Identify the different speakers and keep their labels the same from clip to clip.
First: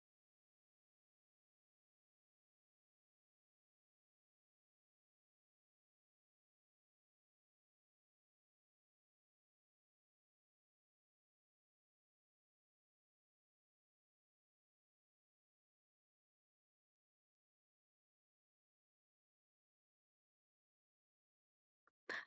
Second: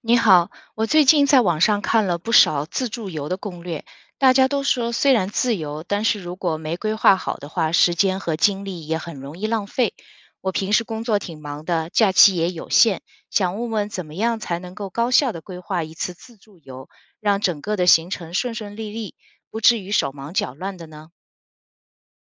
Speaker 1: 你好，我最近在网上看了不少自助游的攻略，大家都说虽然自由，但是如果没规划好的话，时间和精力也很容易浪费。我平时工作挺忙的，假期也有限，想问问怎么样才能够高效的规划一次自助游，让整个的行程顺顺利利，不至于手忙脚乱的呢？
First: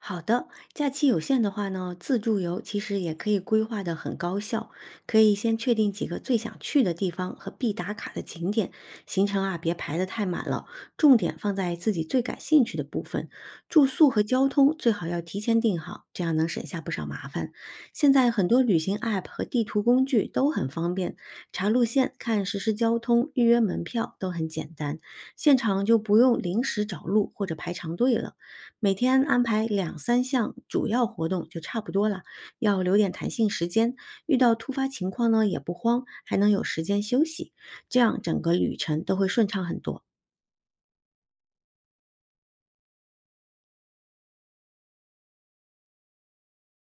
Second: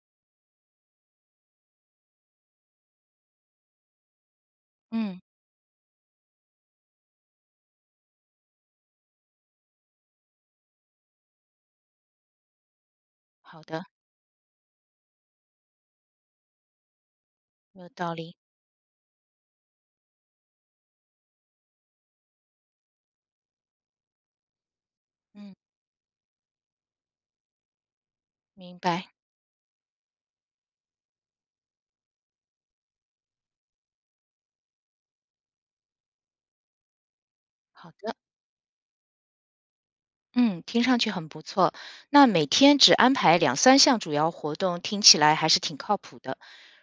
Speaker 2: 好的，假期有限的话呢，自助游其实也可以规划的很高效，可
Speaker 1: 嗯，
Speaker 2: 以先确定几个最想去的地方和必打卡的景点，行程啊别排得太满了，重点放在自己最感兴趣的部分。
Speaker 1: 好
Speaker 2: 住
Speaker 1: 的，
Speaker 2: 宿和交通最好要提前定好，这样能省下不少麻烦。
Speaker 1: 有
Speaker 2: 现
Speaker 1: 道
Speaker 2: 在
Speaker 1: 理。
Speaker 2: 很多旅行 App 和地图工具都很方便，查路线、看实时交通、预约门票都很简单，现
Speaker 1: 嗯，
Speaker 2: 场就不用临时找路或者排长队了。
Speaker 1: 明
Speaker 2: 每
Speaker 1: 白。
Speaker 2: 天安排两三项主要活动就差不多了，要留点弹性时间，遇到突发情况呢也不慌，还能有时间休息，
Speaker 1: 好
Speaker 2: 这
Speaker 1: 的。
Speaker 2: 样整个旅程都会顺畅很多。
Speaker 1: 嗯，听上去很不错。那每天只安排两三项主要活动，听起来还是挺靠谱的。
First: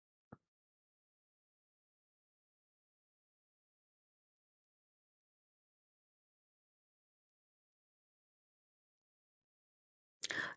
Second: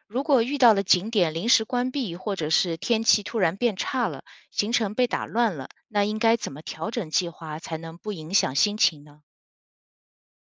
Speaker 1: 如果遇到了景点临时关闭，或者是天气突然变差了，行程被打乱了，那应该怎么调整计划才能不影响心情呢？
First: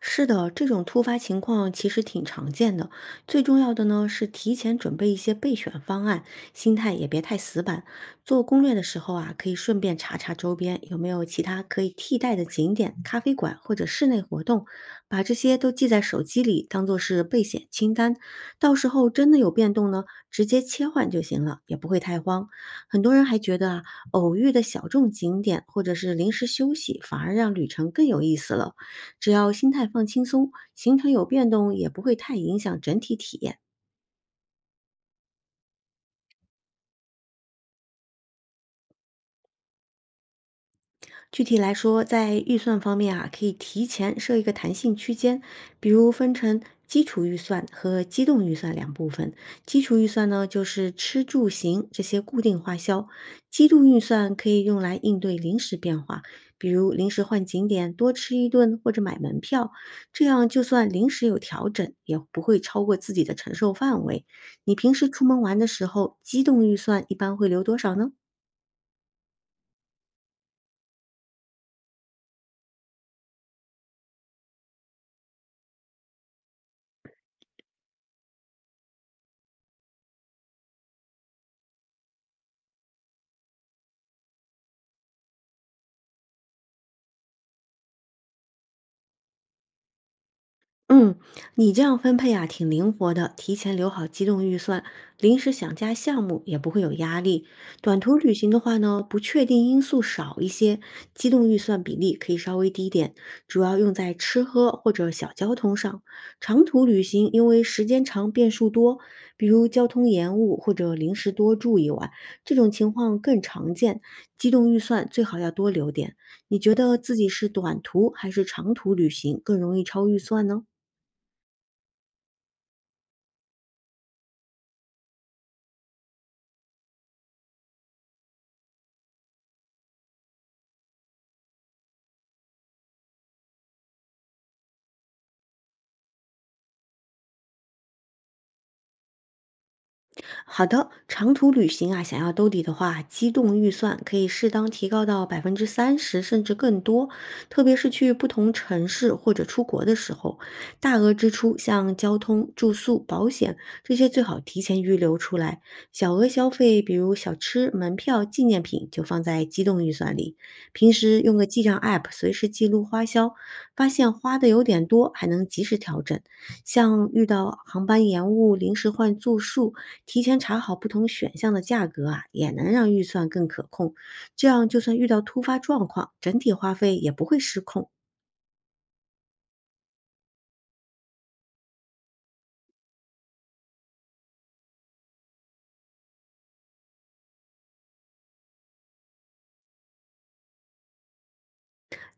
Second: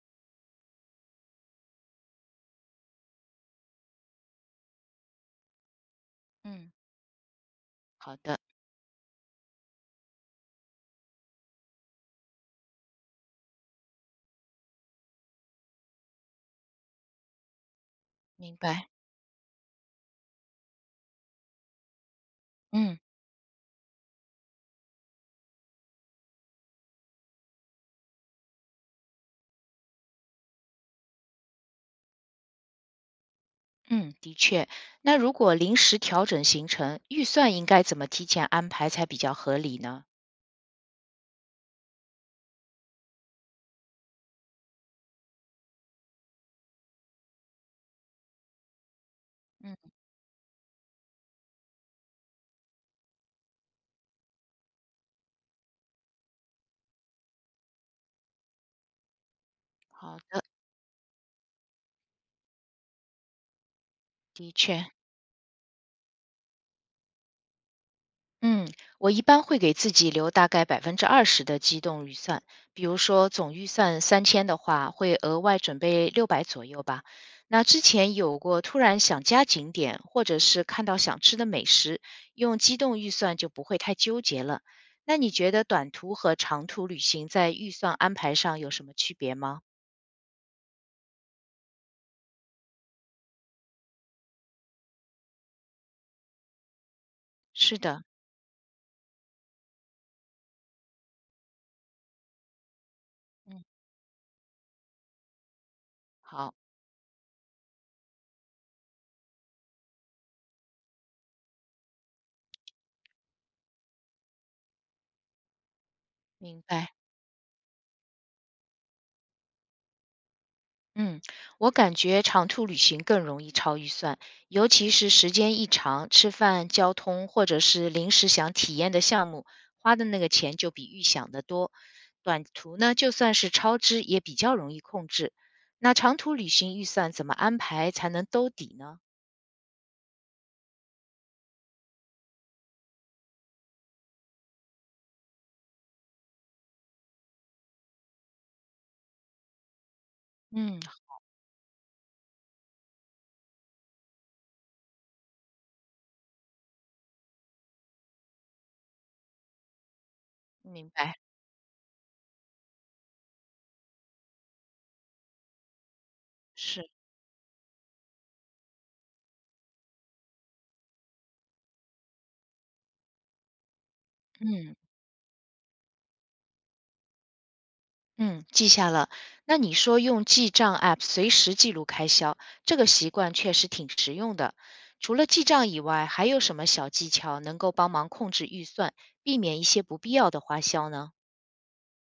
Speaker 2: 是的，这种突发情况其实挺常见的。最重要的呢是提前准备一些备选方案，
Speaker 1: 嗯，
Speaker 2: 心态也别太死板。
Speaker 1: 好的，
Speaker 2: 做攻略的时候啊，可以顺便查查周边有没有其他可以替代的景点、咖啡馆或者室内活动，把这些都记在手机里，当做是备选清单。
Speaker 1: 明
Speaker 2: 到时
Speaker 1: 白。
Speaker 2: 候真的有变动呢，直接切换就行了，也不会太慌。
Speaker 1: 嗯
Speaker 2: 很多人还觉得啊，偶遇的小众景点或者是临时休息，反而让旅程更有意思了。只要心态放轻松，行程有变动也不会太影响整体体验。
Speaker 1: 嗯，的确。那如果临时调整行程，预算应该怎么提前安排才比较合理呢？
Speaker 2: 具体来说，在预算方面啊，可以提前设一个弹性区间，比如分成基础预算和机动预算两部分。
Speaker 1: 嗯，
Speaker 2: 基础预算呢，就是吃住行这些固定花销；机动预算可以用来应对临时变化，比如临时换景点、多吃一顿或者买门票。
Speaker 1: 好
Speaker 2: 这
Speaker 1: 的，
Speaker 2: 样就算临时有调整，也不会超过自己的承受范围。
Speaker 1: 的
Speaker 2: 你
Speaker 1: 确。
Speaker 2: 平时出门玩的时候，机动预算一般会留多少呢？
Speaker 1: 嗯，我一般会给自己留大概20%的机动预算，比如说总预算3000的话，会额外准备600左右吧。那之前有过突然想加景点，或者是看到想吃的美食，用机动预算就不会太纠结了。那你觉得短途和长途旅行在预算安排上有什么区别吗？
Speaker 2: 嗯，你这样分配啊，挺灵活的，提前留好机动预算，临时想加项目也不会有压力。
Speaker 1: 是
Speaker 2: 短
Speaker 1: 的，
Speaker 2: 途旅行的话呢，不确定因素少一些，机动预算比例可以稍微低点，主
Speaker 1: 嗯，
Speaker 2: 要用在吃喝或者小交通上。
Speaker 1: 好，
Speaker 2: 长途旅行因为时间长变数多，比如交通延误或者临时多住一晚，这种情况更常见，机动预算最好要多留点。你
Speaker 1: 明
Speaker 2: 觉
Speaker 1: 白。
Speaker 2: 得自己是短途还是长途旅行更容易超预算呢？
Speaker 1: 嗯，我感觉长途旅行更容易超预算，尤其是时间一长，吃饭、交通或者是临时想体验的项目，花的那个钱就比预想的多。短途呢，就算是超支，也比较容易控制。那长途旅行预算怎么安排才能兜底呢？
Speaker 2: 好的，长途旅行啊，想要兜底的话，机动预算可以适当提高到30%甚至更多，特别是去不同城市或者出国的时候，
Speaker 1: 嗯，
Speaker 2: 大额支出像交通、住宿、保险这些最好提前预留出来，小额消费比如小吃、门票、纪念品就放在机动预算里，
Speaker 1: 明
Speaker 2: 平
Speaker 1: 白，
Speaker 2: 时用个记账 app 随时记录花销，发现花的有点多还能及时调整。
Speaker 1: 是，
Speaker 2: 像遇到航班延误、临时换住宿提前查好不同选项的价格啊，也能让预算更可控。这样，
Speaker 1: 嗯。
Speaker 2: 就算遇到突发状况，整体花费也不会失控。
Speaker 1: 嗯，记下了。那你说用记账 App 随时记录开销，这个习惯确实挺实用的。除了记账以外，还有什么小技巧能够帮忙控制预算，避免一些不必要的花销呢？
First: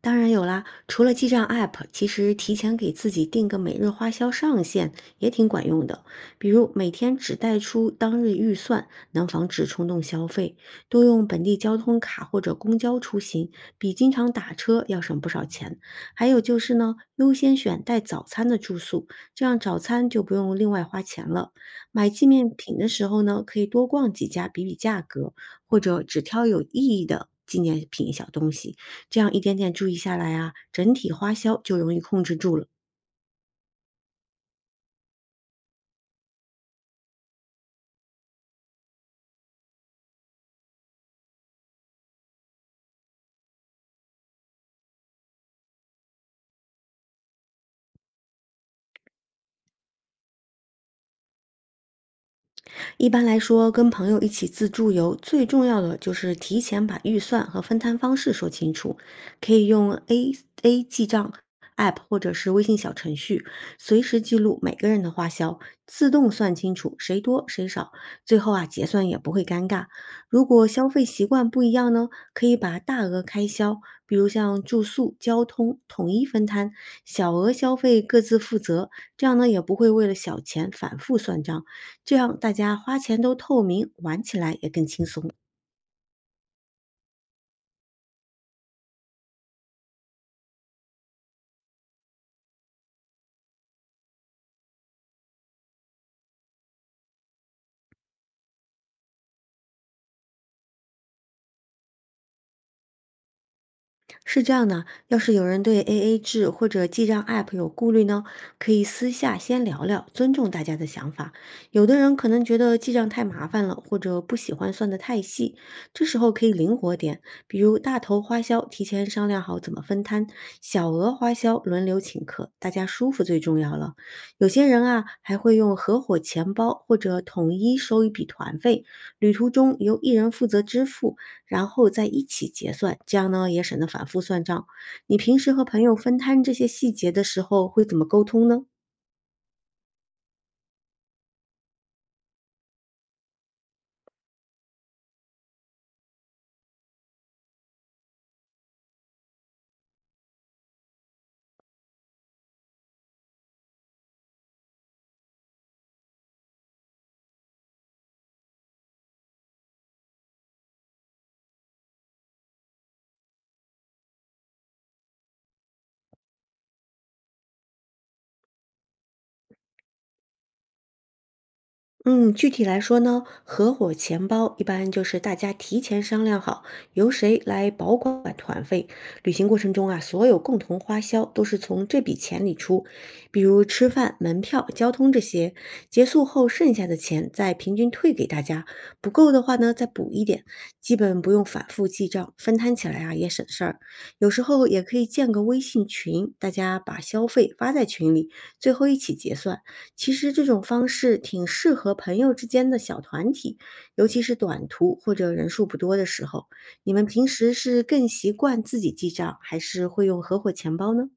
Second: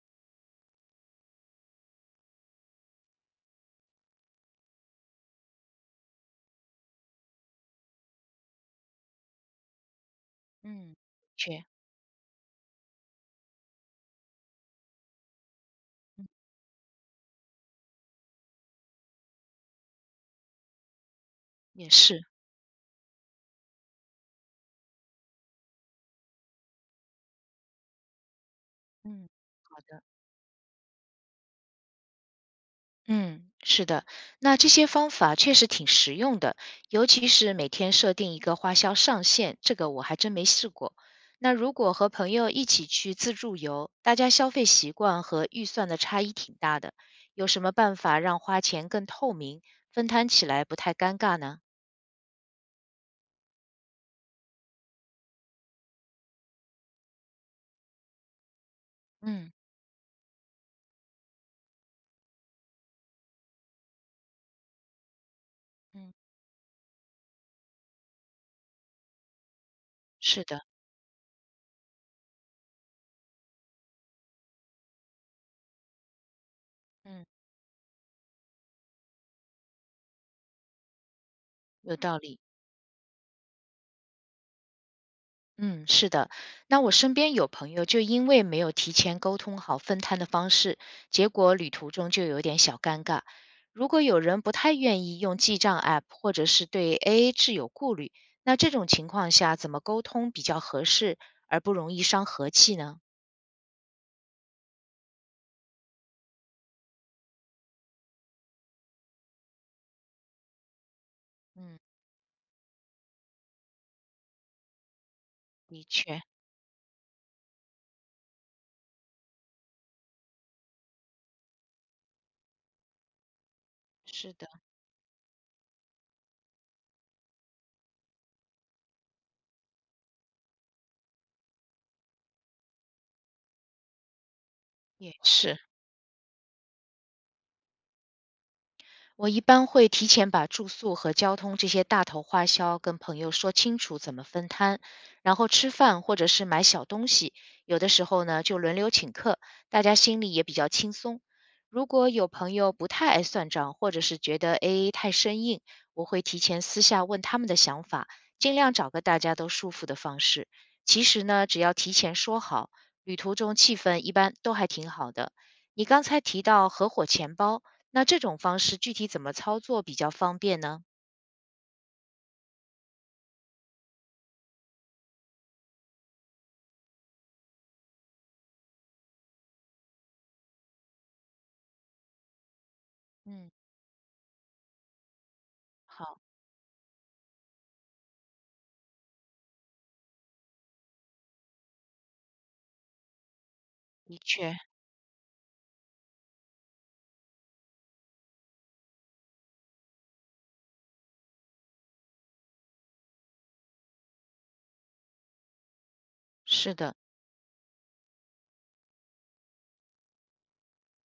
Speaker 2: 当然有啦，除了记账 App，其实提前给自己定个每日花销上限也挺管用的。比如每天只带出当日预算，能防止冲动消费。
Speaker 1: 嗯，
Speaker 2: 多用本地
Speaker 1: 确，
Speaker 2: 交通卡或者公交出行，比经常打车要省不少钱。还有就是呢，优先选带早餐的住宿，这样早餐就不用另外花钱了。
Speaker 1: 也
Speaker 2: 买
Speaker 1: 是。
Speaker 2: 纪念品的时候呢，可以多逛几家，比比价格，或者只挑有意义的纪念品小东西。这
Speaker 1: 嗯，
Speaker 2: 样一点点
Speaker 1: 好
Speaker 2: 注意
Speaker 1: 的。
Speaker 2: 下来啊，整体花销就容易控制住了。
Speaker 1: 嗯，是的，那这些方法确实挺实用的，尤其是每天设定一个花销上限，这个我还真没试过。那如果和朋友一起去自助游，大家消费习惯和预算的差异挺大的，有什么办法让花钱更透明，分摊起来不太尴尬呢？
Speaker 2: 一般来说，跟朋友一起自助游，最重要的就是提前把预算和分摊方式说清楚，
Speaker 1: 嗯
Speaker 2: 可以用 A A 记账 App 或者是微信小程序，随时记录每个人的花销，自
Speaker 1: 嗯，
Speaker 2: 动算清楚谁多谁少，最后啊结算也不会尴尬。
Speaker 1: 是
Speaker 2: 如
Speaker 1: 的，
Speaker 2: 果消费习惯不一样呢，可以把大额开销，比如像住宿、交通统一分摊，
Speaker 1: 嗯，
Speaker 2: 小额消费各自负责，这样呢也不会为了小钱反复算账。
Speaker 1: 有
Speaker 2: 这
Speaker 1: 道
Speaker 2: 样
Speaker 1: 理。
Speaker 2: 大家花钱都透明，玩起来也更轻松。
Speaker 1: 嗯，是的。那我身边有朋友就因为没有提前沟通好分摊的方式，结果旅途中就有点小尴尬。如果有人不太愿意用记账 App，或者是对 AA 制有顾虑，那这种情况下怎么沟通比较合适，而不容易伤和气呢？
Speaker 2: 是这样的，要是有人对 AA 制或者记账 App 有顾虑呢，可以私下先聊聊，尊重大家的想法。
Speaker 1: 嗯，
Speaker 2: 有的人可能觉得记账太麻烦了，或者不喜欢算得太细，
Speaker 1: 的
Speaker 2: 这时
Speaker 1: 确，
Speaker 2: 候可以灵活点，比如大头花销提前商量好怎么分摊，小额花销轮流请客，大家舒服最重要了。
Speaker 1: 是
Speaker 2: 有
Speaker 1: 的，
Speaker 2: 些人啊，还会用合伙钱包或者统一收一笔团费，旅途中由一人负责支付。然后再一起结算，这样呢也省得反复算账。
Speaker 1: 也
Speaker 2: 你平时
Speaker 1: 是。
Speaker 2: 和朋友分摊这些细节的时候会怎么沟通呢？
Speaker 1: 我一般会提前把住宿和交通这些大头花销跟朋友说清楚怎么分摊，然后吃饭或者是买小东西，有的时候呢就轮流请客，大家心里也比较轻松。如果有朋友不太爱算账，或者是觉得 AA 太生硬，我会提前私下问他们的想法，尽量找个大家都舒服的方式。其实呢，只要提前说好，旅途中气氛一般都还挺好的。你刚才提到合伙钱包。那这种方式具体怎么操作比较方便呢？
Speaker 2: 嗯，具体来说呢，合伙钱包一般就是大家提前商量好，由谁来保管团费。旅行过程中啊，所有共同花销都是从这笔钱里出，比
Speaker 1: 嗯，
Speaker 2: 如吃饭、门票、交通这些。结
Speaker 1: 好，
Speaker 2: 束后剩下的钱再平均退给大家，不够的话呢再补一点，基本不用反复记账，分摊起来啊也省事儿。
Speaker 1: 的
Speaker 2: 有时
Speaker 1: 确，
Speaker 2: 候也可以建个微信群，大家把消费发在群里，最后一起结算。其实这种方式挺适合朋友之间的小团体，尤其是短途或者人数不多的时候。
Speaker 1: 是
Speaker 2: 你
Speaker 1: 的，
Speaker 2: 们平时是更习惯自己记账，还是会用合伙钱包呢？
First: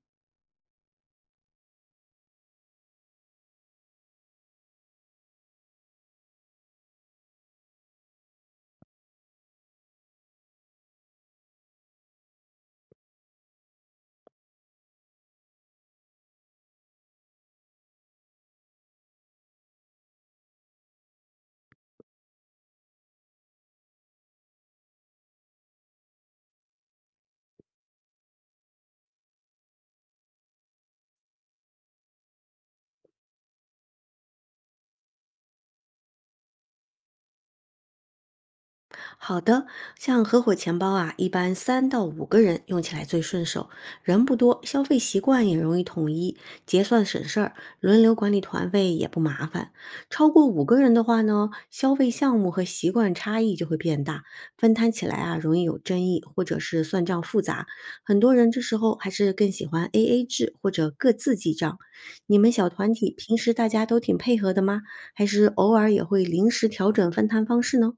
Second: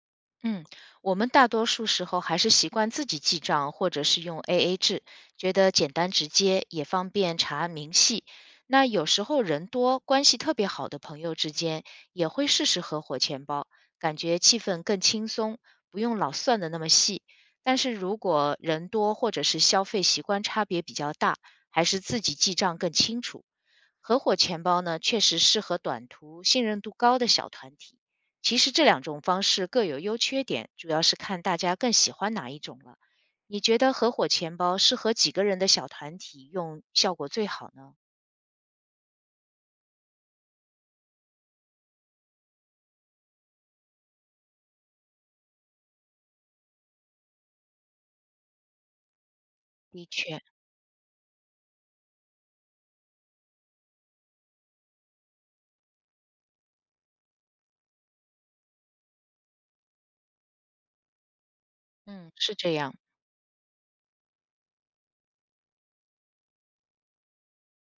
Speaker 1: 嗯，我们大多数时候还是习惯自己记账，或者是用 AA 制，觉得简单直接，也方便查明细。那有时候人多，关系特别好的朋友之间，也会试试合伙钱包，感觉气氛更轻松，不用老算的那么细。但是如果人多，或者是消费习惯差别比较大，还是自己记账更清楚。合伙钱包呢，确实适合短途、信任度高的小团体。其实这两种方式各有优缺点，主要是看大家更喜欢哪一种了。你觉得合伙钱包适合几个人的小团体用效果最好呢？
Speaker 2: 好的，像合伙钱包啊，一般3到5个人用起来最顺手，人不多，消费习惯也容易统一，结算省事儿，轮流管理团费也不麻烦。
Speaker 1: 的
Speaker 2: 超
Speaker 1: 确，
Speaker 2: 过五个人的话呢，消费项目和习惯差异就会变大，分摊起来啊容易有争议，或者是算账复杂。很多人这时候还是更喜欢 AA 制或者各自记账。
Speaker 1: 嗯，
Speaker 2: 你们
Speaker 1: 是
Speaker 2: 小
Speaker 1: 这
Speaker 2: 团
Speaker 1: 样。
Speaker 2: 体平时大家都挺配合的吗？还是偶尔也会临时调整分摊方式呢？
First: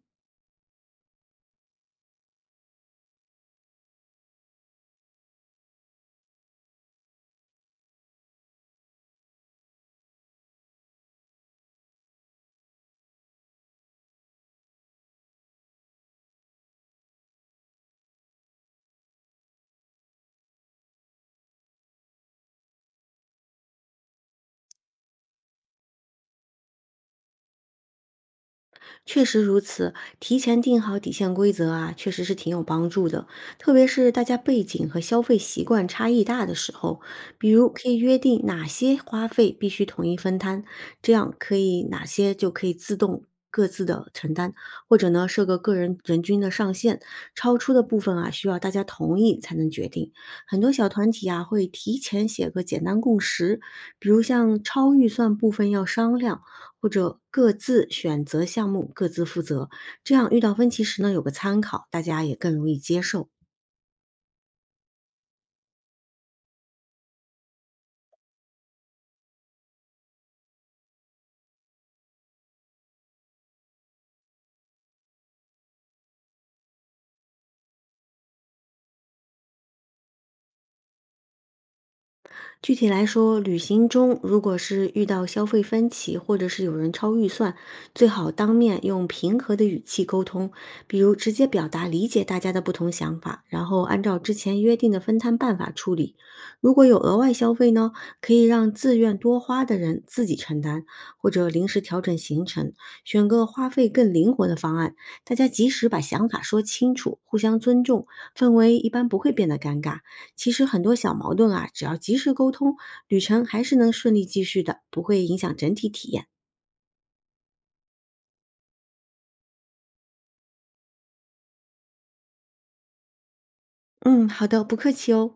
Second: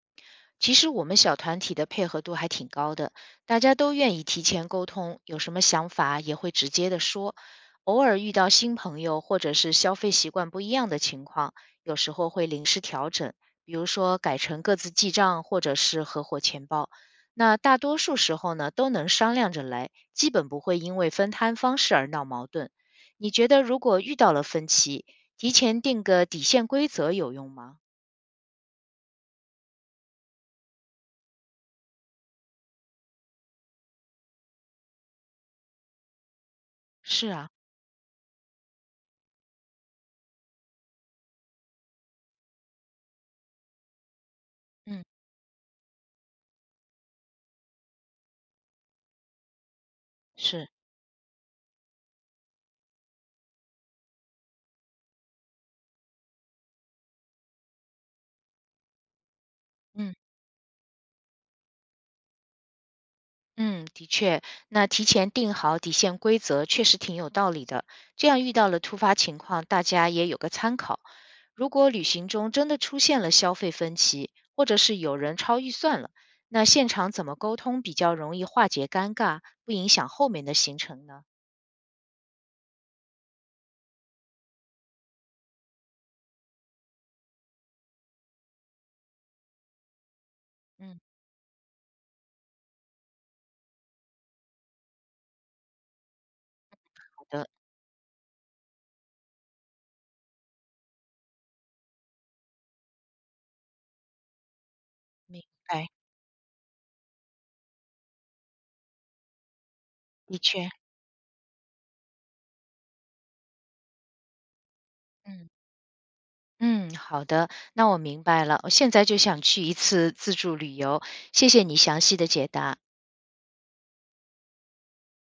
Speaker 1: 其实我们小团体的配合度还挺高的，大家都愿意提前沟通，有什么想法也会直接的说。偶尔遇到新朋友或者是消费习惯不一样的情况，有时候会临时调整，比如说改成各自记账或者是合伙钱包。那大多数时候呢，都能商量着来，基本不会因为分摊方式而闹矛盾。你觉得如果遇到了分歧，提前定个底线规则有用吗？
Speaker 2: 确实如此，提前定好底线规则啊，确实是挺有帮助的。特别是大家背景和消费习惯差异大的时候，
Speaker 1: 是啊，
Speaker 2: 比如可以约定哪些花费必须统一分摊，这样可以哪些就可以自动各自的承担，或
Speaker 1: 嗯，
Speaker 2: 者呢设个个人人均的上限，超出的部分啊需要大家同意才能决定。很
Speaker 1: 是，
Speaker 2: 多小团体啊会提前写个简单共识，比如像超预算部分要商量。或者各自选择项目各自负责，这
Speaker 1: 嗯。
Speaker 2: 样遇到分歧时呢有个参考，大家也更容易接受。
Speaker 1: 嗯，的确，那提前定好底线规则确实挺有道理的，这样遇到了突发情况，大家也有个参考。如果旅行中真的出现了消费分歧，或者是有人超预算了，那现场怎么沟通比较容易化解尴尬，不影响后面的行程呢？
Speaker 2: 具体来说，旅行中如果是遇到消费分歧，或者是有人超预算，最好当面用平和的语气沟通，比
Speaker 1: 嗯，
Speaker 2: 如直接表达理解大家的不同想法，然后按照之前约定的分摊办法处理。如果有额
Speaker 1: 好
Speaker 2: 外
Speaker 1: 的，
Speaker 2: 消费呢，可以让自愿多花的人自己承担，或者临时调整行程，选个花费更灵活的方案。大
Speaker 1: 明
Speaker 2: 家及
Speaker 1: 白，
Speaker 2: 时把想法说清楚，互相尊重，氛围一般不会变得尴尬。
Speaker 1: 的
Speaker 2: 其实
Speaker 1: 确，
Speaker 2: 很多小矛盾啊，只要及时沟通，旅程还是能顺利继续的，不会影
Speaker 1: 嗯
Speaker 2: 响整体体验。
Speaker 1: 嗯，好的，那我明白了，我现在就想去一次自助旅游，谢谢你详细的解答。
Speaker 2: 嗯，好的，不客气哦。